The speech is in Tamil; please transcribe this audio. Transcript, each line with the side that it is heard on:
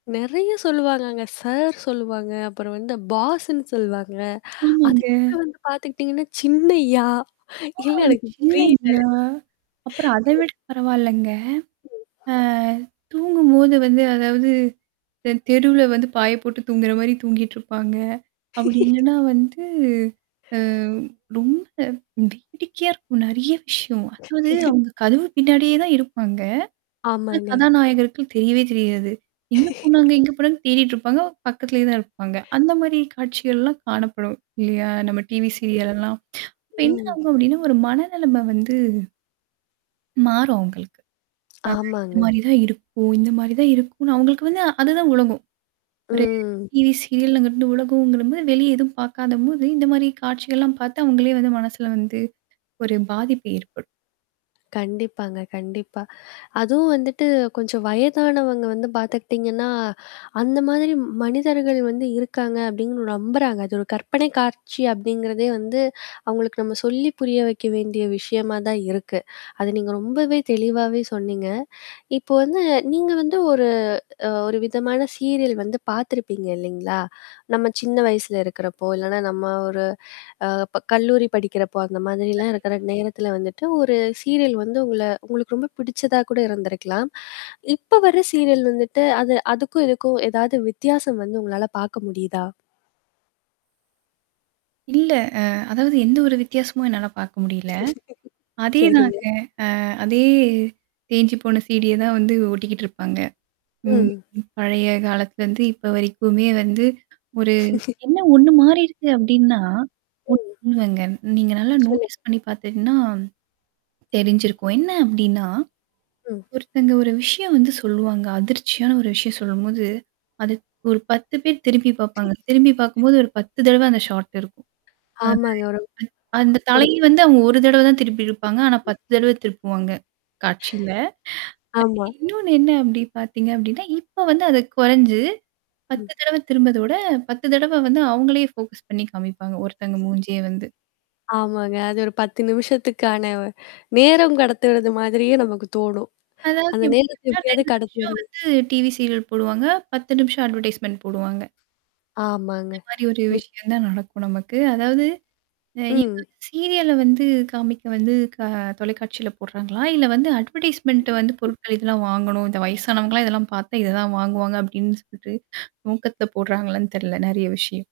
left: நெறைய சொல்லுவாங்கங்க. சார் சொல்லுவாங்க. அப்புறம் வந்து பாஸ்ன்னு சொல்வாங்க.
right: ஆமாங்க.
left: அதுக்கப்பறம் வந்து பார்த்துக்கிட்டீங்கன்னா, சின்னையா,
right: அ
left: இல்ல எனக்கு [unintelligible]
right: சின்னையா! அப்புறம் அத விட பரவால்லங்க. ஆ
left: [unintelligible]
right: தூங்கும்போது வந்து அதாவது இந்த தெருவுல வந்து பாய போட்டு தூங்குறமாரி தூங்கிட்டுருப்பாங்க. அப்பிடி இல்லன்னா வந்து, அ ரொம்ப வேடிக்கையா இருக்கும். நிறைய விஷயம். அதாவது அங்க கதவு பின்னாடியே தான் இருப்பாங்க. ஆனா
left: ஆமாங்க.
right: கதாநாயகர்கள் தெரியவே தெரியாது. எங்க போனாங்க, எங்க போனாங்கன்னு தேடிட்டுருப்பாங்க. பக்கத்திலேயே தான் இருப்பாங்க. அந்தமாரி காட்சிகள்லாம் காணப்படும். இல்லயா! நம்ம டிவி சீரியல் எல்லாம். அப்ப என்ன
left: ம்.
right: ஆகும் அப்பிடின்னா, ஒரு மனநெலைம வந்து மாறும் அவுங்களுக்கு. அ இந்த
left: ஆமாங்க.
right: மாரி தான் இருக்கும், இந்தமாரி தான் இருக்குன்னு அவுங்களுக்கு வந்து அதுதான் உலகம். ஒரு
left: ம்.
right: டிவி சீரியல்ங்கிறது உலகம்போது வெளிய எதுவும் பார்க்காதம்போது இந்தமாரி காட்சிகள்லாம் பார்த்து அவுங்களே வந்து மனசுல வந்து ஒரு பாதிப்பு ஏற்படும்.
left: கண்டிப்பாங்க, கண்டிப்பா. அதுவும் வந்துட்டு கொஞ்சம் வயதானவங்க வந்து பார்த்துக்கிட்டீங்கன்னா, அந்த மாதிரி மனிதர்கள் வந்து இருக்காங்க அப்பிடின்னு நம்புறாங்க. அது ஒரு கற்பனை காட்சி அப்பிடிங்கிறதே வந்து அவுங்களுக்கு நம்ம சொல்லி புரிய வைக்க வேண்டிய விஷயமா தான் இருக்கு. அத நீங்க ரொம்பவே தெளிவாவே சொன்னீங்க. இப்போ வந்து நீங்க வந்து ஒரு அ ஒரு விதமான சீரியல் வந்து பார்த்துருப்பீங்க இல்லேங்களா! நம்ம சின்ன வயசுல இருக்கிறப்போ, இல்லன்னா நம்ம ஒரு அ ப கல்லூரி படிக்கிறப்போ, அந்த மாதிரிலாம் இருக்கிற
right: கண்டிப்பா.
left: நேரத்தில வந்துட்டு, ஒரு சீரியல் வந்து உங்கள உங்களுக்கு ரொம்ப பிடிச்சதா கூட இருந்திருக்கலாம். இப்ப வர சீரியல் வந்துட்டு அத அதுக்கும் இதுக்கும் ஏதாவது வித்தியாசம் வந்து உங்களால பார்க்க முடியுதா?
right: இல்ல. அ அதாவது எந்த ஒரு வித்தியாசமும் என்னால பார்க்க முடியல.
left: சரிங்க.
right: அதேதாங்க. அ அதே தேஞ்சுபோன சீ-டி ய தான் வந்து ஓட்டிக்கிட்டு இருப்பாங்க. ம்
left: ம்.
right: பழைய காலத்துல வந்து இப்ப வரைக்குமே வந்து, ஒரு என்ன ஒன்னு மாறிருக்கு அப்பிடின்னா
left: ம்.
right: ஒன்னு இல்லங்க நீங்க நல்லா
left: சொல்லுங்க.
right: நோட்ஸ் பண்ணி பார்த்துட்டன்னா, தெரிஞ்சிருக்கும். என்ன அப்பிடின்னா
left: ம்.
right: ஒருத்தங்க ஒரு விஷயம் வந்து சொல்லுவாங்க. அதிர்ச்சியான ஒரு விஷயம் சொல்லும்போது. அது ஒரு பேர் திரும்பி பாாரப்பாங்க. திரும்பி பார்க்கும்போது ஒரு தடவ அந்த ஷார்ட் இருக்கும்.
left: ஆமாங்க, ஒரு,
right: [unintelligible] அந்த
left: ஒரு
right: தலை வந்து அவுங்க ஒரு தடவ தான் திருப்பியிருப்பாங்க. ஆனா 10 தடவ திருப்புவாங்க. காட்சியில. அ
left: ஆமா.
right: இன்னொன்னு என்ன அப்பிடி பார்த்தீங்க அப்பிடின்னா, இப்ப வந்து அது குறைஞ்சு. 10
left: ம்.
right: தடவ திரும்புறத விட, 10 தடவ வந்து அவுங்களே ஃபோக்கஸ் பண்ணி காமிப்பாங்க. ஒருத்தங்க மூஞ்சியே வந்து.
left: ஆமாங்க. அது ஒரு 10 நிமிஷத்துக்கான நேரம் கடத்துறது மாதிரியே நமக்கு தோணும்.
right: அதாவது
left: அந்த நேரத்த
right: எப்பிடின்னா
left: எப்பிடியாவது
right: 2 நிமிஷம்
left: கடத்துறது.
right: வந்து டிவி சீரியல் போடுவாங்க. 10 நிமிஷம் அட்வர்டைஸ்மென்ண்ட் போடுவாங்க.
left: ஆமாங்க.
right: இந்தமாரி ஒரு
left: மிக்
right: விஷயம் தான் நடக்கும் நமக்கு. அதாவது. அ இங்க
left: ம்.
right: [unintelligible] சீரியல வந்து காமிக்க வந்து க தொலைக்காட்சியில போடுறாங்களா! இல்ல வந்து அட்வர்டைஸ்மென்ண்ட் வந்து பொருட்கள் இதெல்லாம் வாங்கணும். இந்த வயசானவங்களாம் இதெல்லாம் பார்த்தா இததான் வாங்குவாங்க அப்பிடின்னு சொல்ட்டு நோக்கத்தில போடுறாங்களான்னு தெர்ல. நெறைய விஷயம்.